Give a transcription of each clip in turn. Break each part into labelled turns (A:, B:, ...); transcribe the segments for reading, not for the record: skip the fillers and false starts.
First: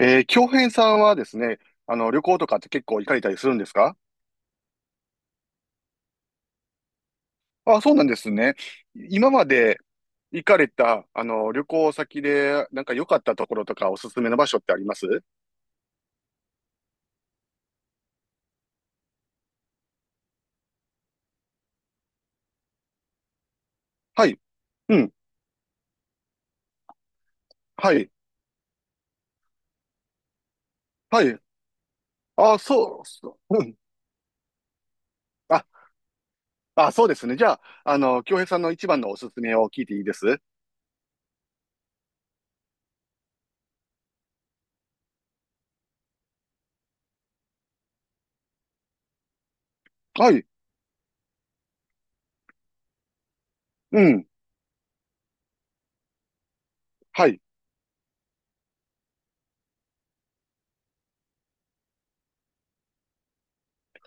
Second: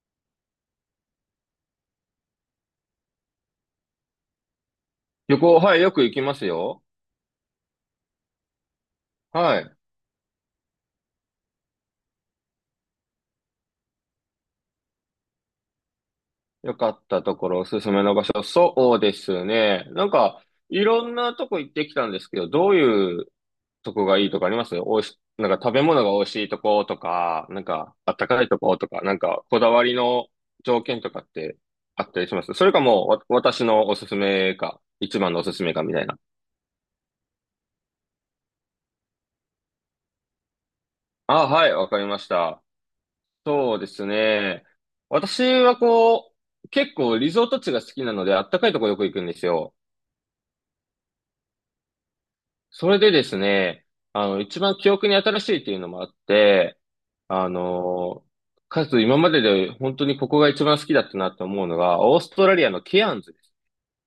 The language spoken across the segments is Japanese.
A: 京平さんはですね、旅行とかって結構行かれたりするんですか？
B: 旅行、はい、よく行きますよ。
A: あ、そうなんですね。今ま
B: はい。
A: で行かれた、旅行先で、なんか良かったところとかおすすめの場所ってあります
B: よかったところ、おすすめの場所。そうですね。なんか、いろんなとこ行ってきたんですけど、どういうとこが
A: は
B: いい
A: い。
B: とかあります
A: う
B: おい
A: ん。
B: し、なんか食べ物が美味しいとことか、なん
A: は
B: か、
A: い。
B: あったかいとことか、なんか、こだわりの条件とか
A: は
B: っ
A: い。
B: てあったりします
A: あ、
B: それか
A: そう、
B: もう、わ
A: そう。う
B: 私
A: ん。
B: のおすすめか、一番のおす
A: あ、
B: すめかみたいな。
A: あ、そうですね。じゃあ、京平さんの一番のおすすめを聞いていいです
B: あ、はい、わかりました。そうですね。私はこう、結構リゾート地が好きなので、あったかいとこよく行くんですよ。
A: はい。
B: それでですね、
A: うん。
B: あの、一番記憶に新しいっていうのもあって、
A: はい。
B: あの、かつ今までで本当にここが一番好きだったなって思うのが、オーストラリアのケアンズです。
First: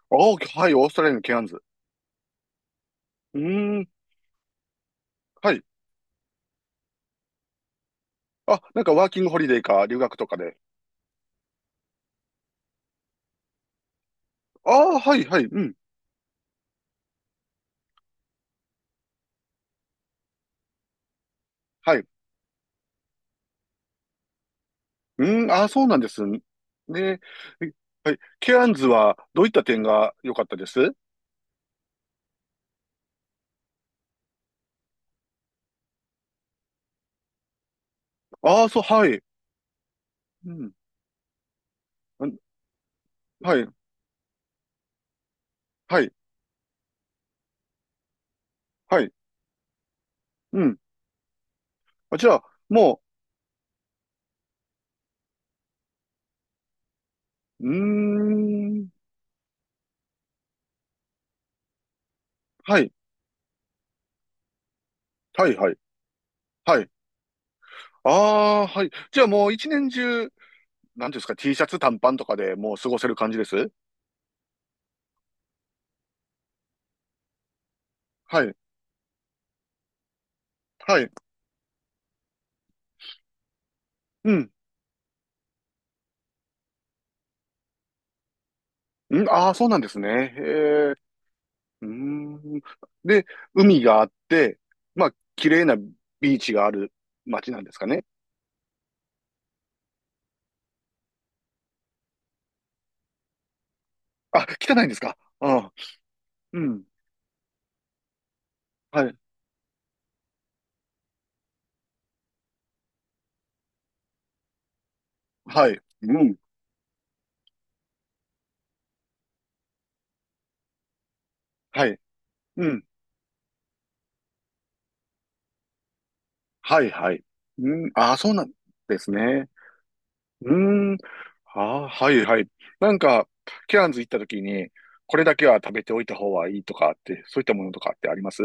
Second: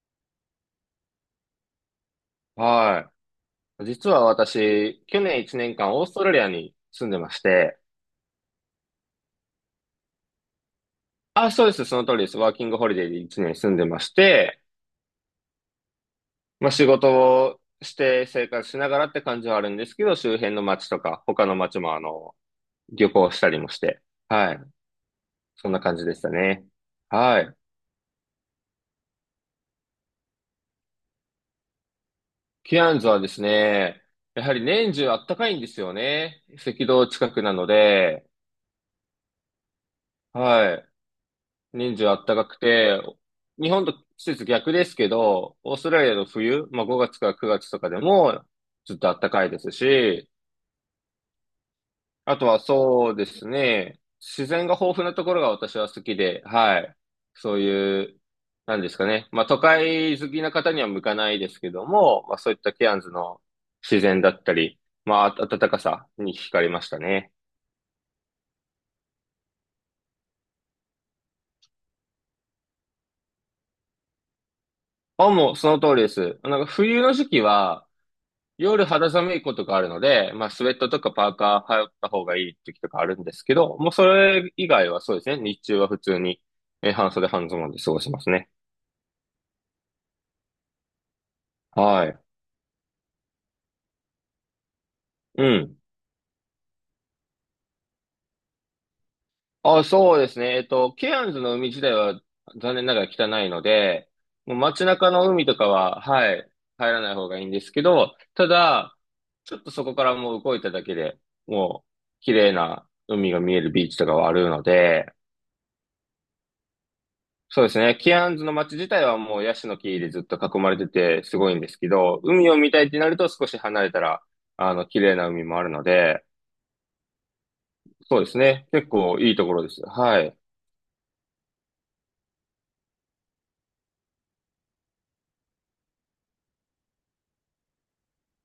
A: お、はい。オーストラリアのケアンズ。
B: は
A: うー
B: い。
A: ん。
B: 実は私、去年
A: は
B: 1
A: い。
B: 年間オーストラリアに住んでまして、
A: あ、なんかワーキングホリデーか留学とかで。
B: あ、そうです、その通りです。ワーキングホリデーで1年住んでまして、
A: ああ、はい、はい。うん。
B: まあ仕事をして生活しながらって感じはあるんですけど、周辺の街とか、他の街も
A: はい。
B: 旅行したりもして、はい。
A: うん、ああ、
B: そんな
A: そうな
B: 感
A: ん
B: じ
A: で
B: でし
A: す
B: た
A: ね。
B: ね。はい。
A: えはい。ケアンズはどういった点が良かったです
B: キアンズはですね、やはり年中あったかいんですよね。赤道近くなので、
A: ああー、そう、はい。うん。
B: はい。年中あっ
A: あ
B: たかくて、
A: はい、
B: 日本と季節逆ですけど、オースト
A: は
B: ラリ
A: い、
B: アの冬、まあ5月から9月とかでもずっ
A: は
B: と
A: い。
B: あったかいですし、
A: うん。あ、じゃ
B: あ
A: あ、
B: とは
A: も
B: そうですね。自然が豊富なところが私は好きで、はい。そう
A: う、う
B: いう、な
A: ー
B: んで
A: ん。
B: すかね。まあ都会好きな方には向かないですけども、まあそういった
A: は
B: ケ
A: い、
B: アンズの自然だったり、ま
A: は
B: あ
A: い、
B: 暖
A: はい、
B: かさに惹かれ
A: は
B: まし
A: い。
B: たね。
A: ああ、はい。じゃあもう一年中、なんていうんですか、T シャツ短パンとかでもう過ごせる感じです
B: あ、もうその通りです。なんか冬の時期は
A: はい、
B: 夜肌寒いことがあるので、まあスウェット
A: は
B: と
A: い。
B: かパーカー羽織った方がいい時とかあるんですけど、もうそ
A: うん。
B: れ以外はそうですね。日中は普通に半袖半ズボンで過ごしますね。
A: うん、ああ、そうなんですね。へえ。うー
B: はい。
A: ん。で、海があって、まあ、
B: う
A: 綺麗な
B: ん。
A: ビーチがある街なんですかね。
B: あ、そうですね。ケアンズの海自体は残念ながら汚いので、
A: あ、
B: もう
A: 汚い
B: 街
A: んです
B: 中
A: か？
B: の海とか
A: あ、
B: は、はい、
A: うん。
B: 入らない方がいいんですけど、ただ、
A: はい。
B: ちょっとそこからもう動いただけで、もう綺麗な海が見えるビーチとかはあるので、
A: はい。うん。
B: そうですね。ケアンズの街自体はもうヤシの木でずっと囲まれててすごいんです
A: は
B: け
A: い。
B: ど、海を
A: う
B: 見た
A: ん。
B: いってなると少し離れたら、あの、綺麗な海もあるので、
A: はい、はい。うん。あ、
B: そう
A: そ
B: で
A: う
B: す
A: なん
B: ね。結
A: です
B: 構いいと
A: ね。
B: ころです。はい。
A: うーん。あ、はい、はい。なんか、ケアンズ行った時に、これだけは食べておいた方がいいとかって、そういったものとかってあります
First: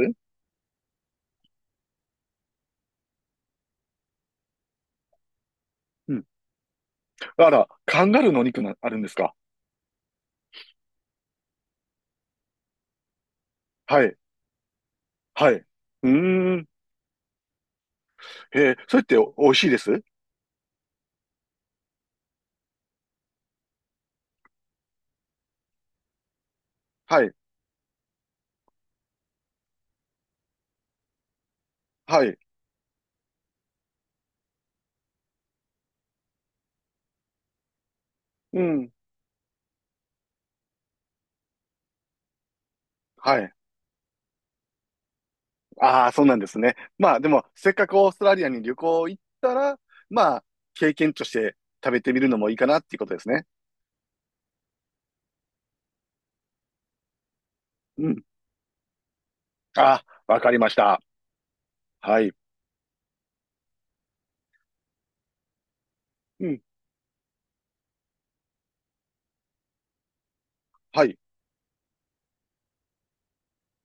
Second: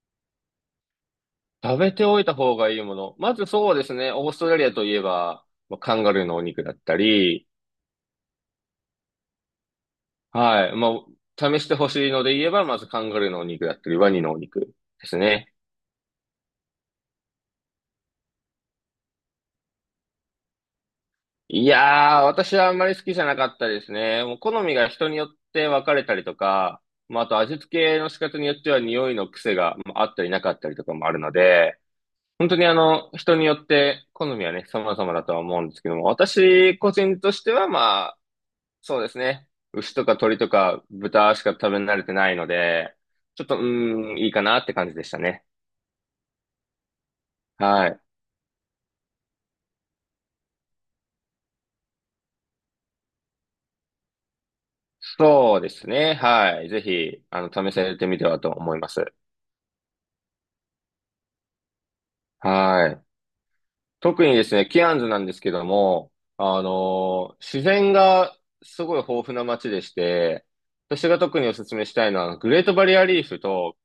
B: 食べておいた方がいいもの。まずそうですね。オーストラリアといえば、まあカンガ
A: う
B: ルー
A: ん。
B: のお肉だったり、
A: あら、カンガルーのお肉な、あるんですか？
B: はい。まあ、試してほしいので言えば、まずカンガルーのお肉だったり、
A: は
B: ワ
A: い。
B: ニのお肉です
A: は
B: ね。
A: い。うーん。へえ、それってお美味しいです
B: いやー、私はあんまり好きじゃなかったですね。もう好みが人によって分かれたりとか、ま
A: は
B: あ、あ
A: い。
B: と味付けの仕方によっては匂いの癖がまああったりなかったりとかもあるので、
A: はい。
B: 本当に人によって好みはね、様々だとは思うんですけども、私個人としてはま
A: うん。
B: そうですね。牛とか鳥とか豚しか食べ慣れてないので、
A: は
B: ちょっ
A: い。
B: と、うーん、いいかなって感じでしたね。
A: ああ、そうなんですね。まあでも、せっか
B: は
A: く
B: い。
A: オーストラリアに旅行行ったら、まあ、経験として食べてみるのもいいかなっていうことですね。
B: そうですね。はい。ぜひ、試されて
A: う
B: み
A: ん。
B: てはと思います。
A: ああ、わかりました。はい。
B: はい。特にですね、ケアンズなんですけども、
A: うん。
B: 自然がすごい豊富な街でして、
A: は
B: 私
A: い。
B: が特にお勧めしたいのは、グレートバリアリーフと、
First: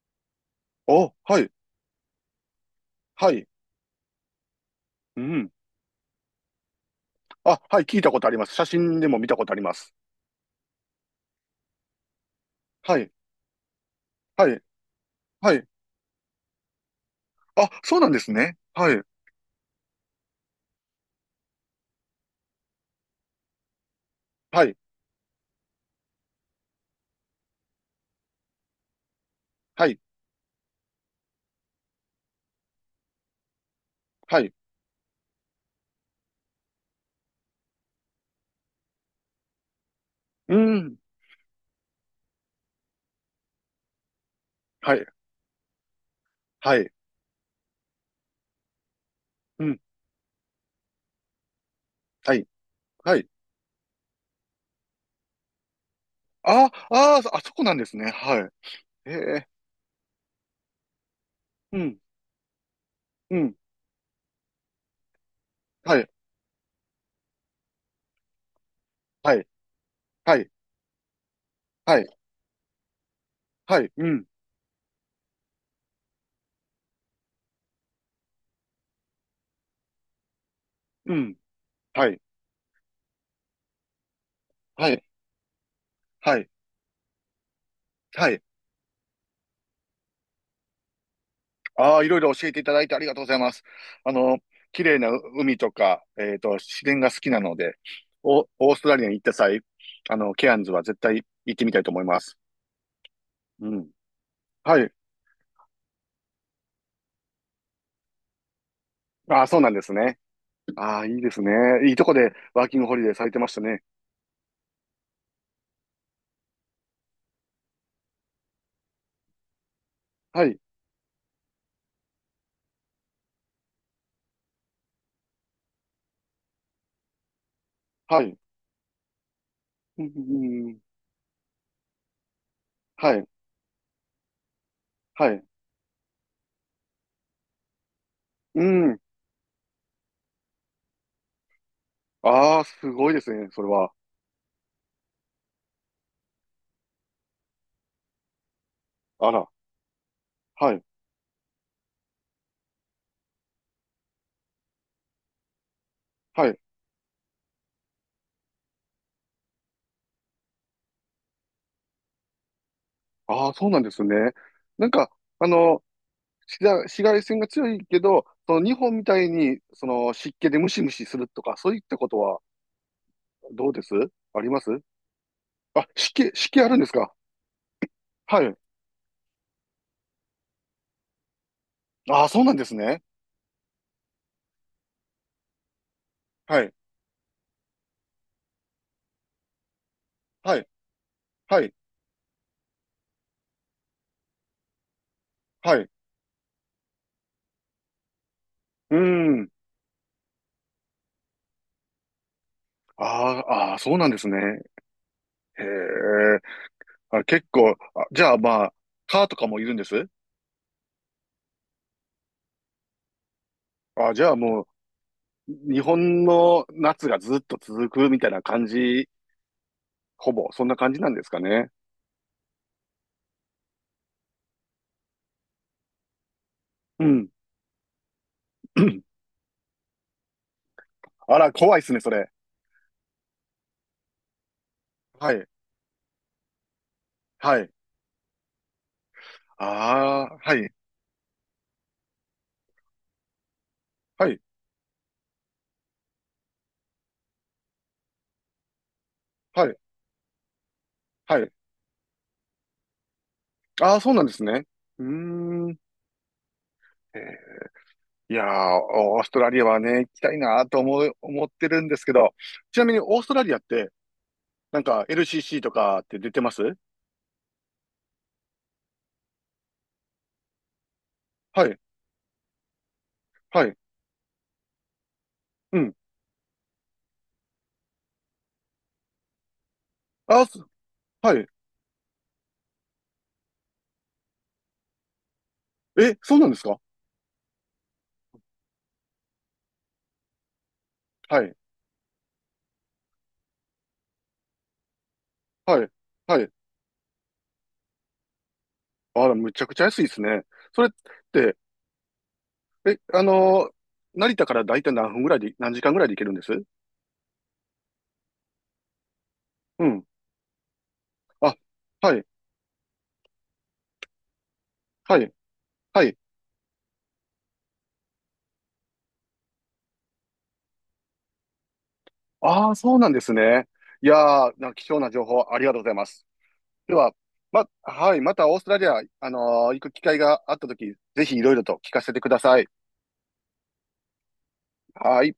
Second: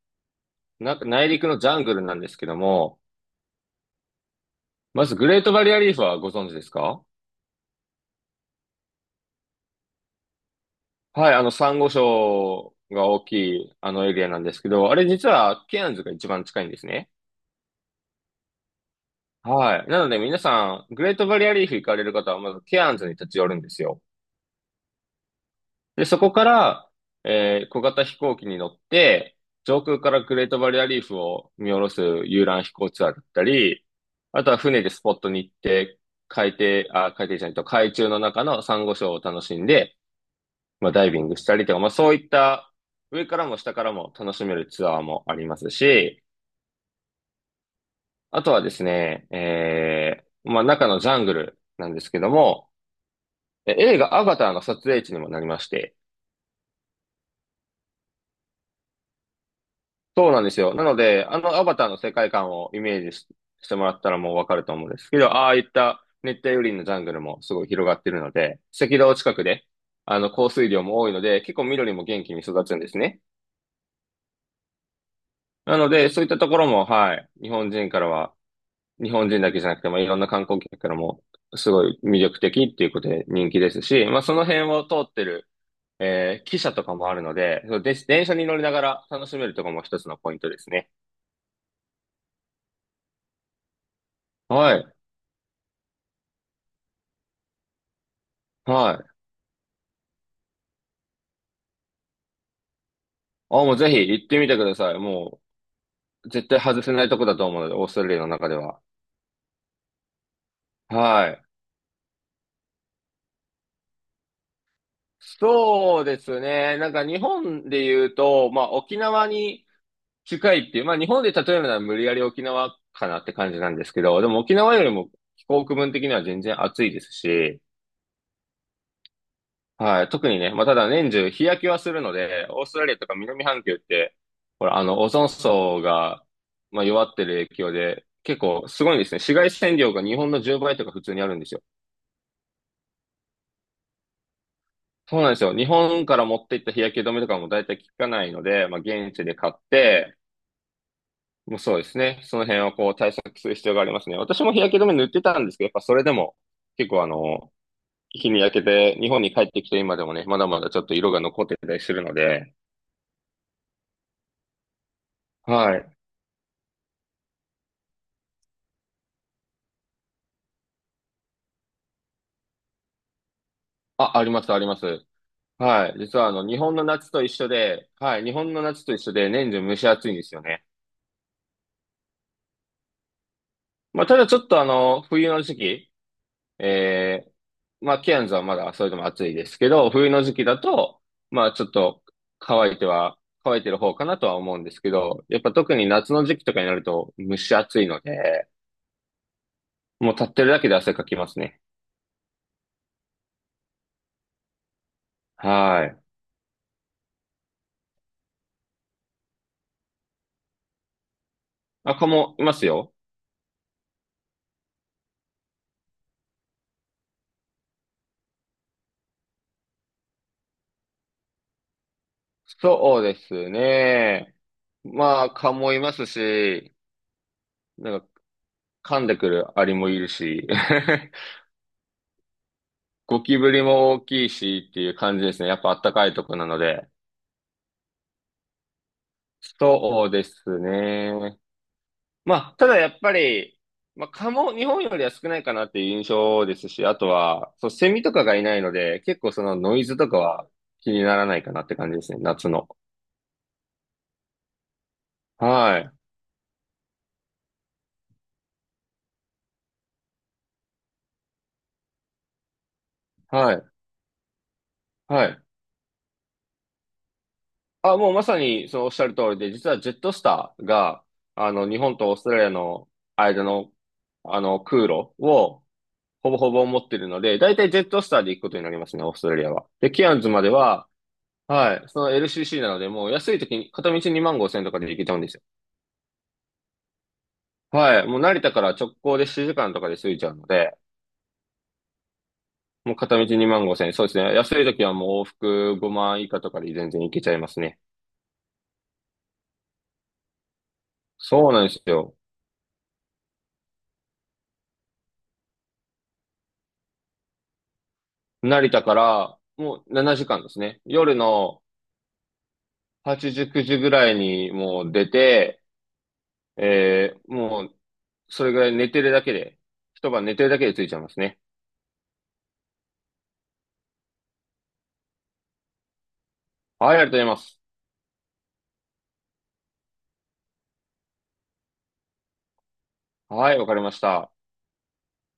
B: な、
A: お、
B: 内
A: は
B: 陸
A: い。
B: のジャングルなんですけども、
A: はい。
B: まず
A: う
B: グレー
A: ん。
B: トバリアリーフはご存知ですか？
A: あ、はい。聞いたことあります。写真でも見たことあります。
B: はい、サンゴ礁
A: は
B: が
A: い。
B: 大きい、あのエリアなん
A: は
B: で
A: い。
B: すけど、あれ実
A: は
B: は
A: い。
B: ケアンズが一番近いんですね。
A: あ、そうなんですね。はい。
B: はい。なので皆さん、グレートバリアリーフ行かれる方はまずケアンズに立ち寄るんですよ。
A: はい。
B: で、そこから、小型飛行機に乗って、上
A: はい。
B: 空からグレートバリアリーフを見下ろす遊覧飛行ツアーだったり、
A: は
B: あと
A: い。
B: は船でスポットに行って、海底、あ、海底じゃないと、海中の中のサンゴ礁を楽しんで、
A: う
B: まあ、
A: ん。
B: ダイビングしたりとか、まあ、そういった上からも下からも楽しめるツ
A: は
B: アー
A: い。
B: もありますし、
A: はい。
B: あとはですね、
A: うん。
B: まあ、中のジャングルなんですけど
A: はい。
B: も、
A: はい。
B: 映画アバターの撮影地にもなりまして、
A: ああ、あそこなんですね。はい。へえ。
B: そうなんですよ。なので、あのアバ
A: う
B: ターの
A: ん。
B: 世界観をイメージし、
A: うん。
B: してもらったらもうわかると思うんですけど、ああいっ
A: は
B: た
A: い。
B: 熱帯雨林のジャングルもすごい広がってるので、赤道近
A: は
B: く
A: い。
B: で、あの、
A: はい。
B: 降水量も多いので、結構緑
A: は
B: も
A: い。
B: 元気に育つんですね。
A: はい、うん、
B: なので、そういったところも、はい、日本人からは、日本人だけじゃなくて、まあ、いろんな観光客から
A: う
B: も
A: ん、
B: すごい
A: はい、
B: 魅力的っていうことで人気ですし、まあ、その辺を
A: は
B: 通
A: い、
B: ってる、
A: はい、
B: 汽車とかもあるので、そうで、電
A: は
B: 車
A: い。
B: に乗りながら楽しめるとこも一つのポイントですね。
A: ああ、いろいろ教えていただいてありがとうございます。あの、
B: は
A: 綺
B: い。
A: 麗な海とか、自然が好きなので、オースト
B: は
A: ラリ
B: い。
A: アに行った際、ケアンズは絶対行ってみたいと思います。
B: あ、も
A: う
B: う
A: ん。
B: ぜひ行ってみてくだ
A: は
B: さ
A: い。
B: い。もう絶対外せないとこだと思うので、オーストラリアの中では。
A: ああ、そうなんですね。ああ、いいで
B: は
A: す
B: い。
A: ね。いいとこでワーキングホリデーされてましたね。
B: そうですね。なんか日本で言うと、まあ沖縄に
A: は
B: 近い
A: い、
B: っていう、まあ日本で例えるなら無理やり沖縄かなって感じなんですけど、でも沖縄よりも気候区分的には全然暑いですし、
A: はい。う
B: は
A: ん、
B: い、
A: う
B: 特にね、まあ
A: んう
B: ただ
A: ん、
B: 年中日焼けはするので、オーストラリアとか
A: はい、
B: 南半球って、ほら、オゾン
A: はい。
B: 層が、まあ、弱ってる影響で、結
A: う
B: 構すごい
A: ん。
B: んですね。紫外線量が日本の10倍とか普通にあるんですよ。
A: ああ、すごいですね、それは。
B: そうなんですよ。日本から持っていった日焼け止めとかも大体効かないので、まあ現地
A: あ
B: で
A: ら、
B: 買って、
A: はい、
B: もうそうですね。その辺をこう対策する必要がありますね。私も日焼け止め塗ってたんですけど、やっぱそれでも
A: はい。
B: 結構日に焼けて日本に帰ってきて今でもね、まだまだちょっと色が残ってたりするので、
A: ああ、そうなんですね。なんか、あ
B: は
A: の、
B: い。
A: 紫外線が強いけど、その日本みたいにその湿気でムシムシするとか、そういったことはどうです
B: あ、あり
A: あ
B: ま
A: り
B: す、
A: ま
B: あり
A: す？
B: ます。
A: あ、
B: はい。実は
A: 湿
B: 日
A: 気あ
B: 本
A: るん
B: の
A: です
B: 夏
A: か？
B: と一緒で、はい。日
A: は
B: 本
A: い。
B: の夏と一緒で年中蒸し暑いんですよね。
A: ああ、そうなんですね。
B: まあ、ただちょっと冬の時期、
A: はい。
B: えまあ、ケアンズはまだそれでも暑いですけど、冬の時期
A: は
B: だ
A: い。
B: と、まあ、
A: は
B: ちょっ
A: い。
B: と乾いては、乾いてる方かなとは思うんですけど、やっぱ特
A: は
B: に
A: い。
B: 夏の時期とかになると蒸し暑いので、
A: うーん。
B: もう立ってるだけで汗かきますね。
A: ああ、ああ、そうなんですね。へえ。
B: はい。
A: あ、結構、あ、じゃあまあ、蚊とかもいるんです
B: あ、蚊もいますよ。
A: あ、じゃあもう、日本の夏がずっと続くみたいな感じ、ほぼ、そんな感じなんですかね。
B: そうですね。まあ、蚊もいますし、
A: うん。
B: なんか噛んでく るアリもいるし、
A: あ ら、怖いっすね、それ。
B: ゴキブリも大きいしっていう感じ
A: は
B: です
A: い。
B: ね。やっぱ暖かいとこなので。
A: はい。
B: そうで
A: ああ、は
B: す
A: い、
B: ね。まあ、ただやっぱり、まあ、
A: は
B: 蚊
A: い、
B: も日本よりは少ないかなっていう印象ですし、あとは、そう、セミとかがいないので、結構その
A: は
B: ノ
A: い、
B: イズとかは気にならな
A: は
B: い
A: い。
B: かなって感じですね、夏の。
A: ああ、そうなんですね。うーん。
B: はい、
A: えーいやー、オーストラリアはね、行きたいなと思ってるんですけど、ちなみにオーストラ
B: は
A: リアっ
B: い、
A: て、なんか
B: はい。
A: LCC とかって出てます
B: あ、もうまさにそのおっしゃる通りで、実はジェットスターが、
A: はい、
B: 日本とオーストラリアの間
A: は
B: の、
A: い、
B: 空路を、
A: うん。
B: ほぼほぼ持ってるので、だいたいジェットスターで行くことになりますね、オーストラリアは。で、ケアンズ
A: あ
B: ま
A: ー、
B: では、
A: はい。
B: はい、その LCC なので、もう安い時に、片道2万5千円とかで行けちゃうんですよ？
A: え、そうなんですか？
B: はい。もう成田から直行で7時間とかで着いちゃうので、
A: はい、
B: もう片道2万5 0円。そうですね。安い時はもう往復
A: はい、
B: 5万以
A: は
B: 下
A: い。
B: とかで全然行けちゃいますね。
A: あら、むちゃくちゃ安いですね。それっ
B: そう
A: て、
B: なんですよ。
A: え、あのー成田から大体何時間ぐらいで行けるんです
B: 成田から
A: う
B: もう
A: ん。
B: 7時間ですね。夜
A: あ、
B: の
A: はい、
B: 8時、9時ぐらいにもう出
A: はい、
B: て、
A: はい。
B: もうそれぐらい寝てるだけで、一晩寝てるだけで着いちゃいますね。
A: ああ、そうなんですね。いやー、なんか貴重な情報ありがとうございます。で
B: はい、ありがとう
A: は、
B: ございます。
A: ま、はい、またオーストラリア、行く機会があったとき、ぜひいろいろと聞かせてください。
B: はい、わかりました。
A: はい。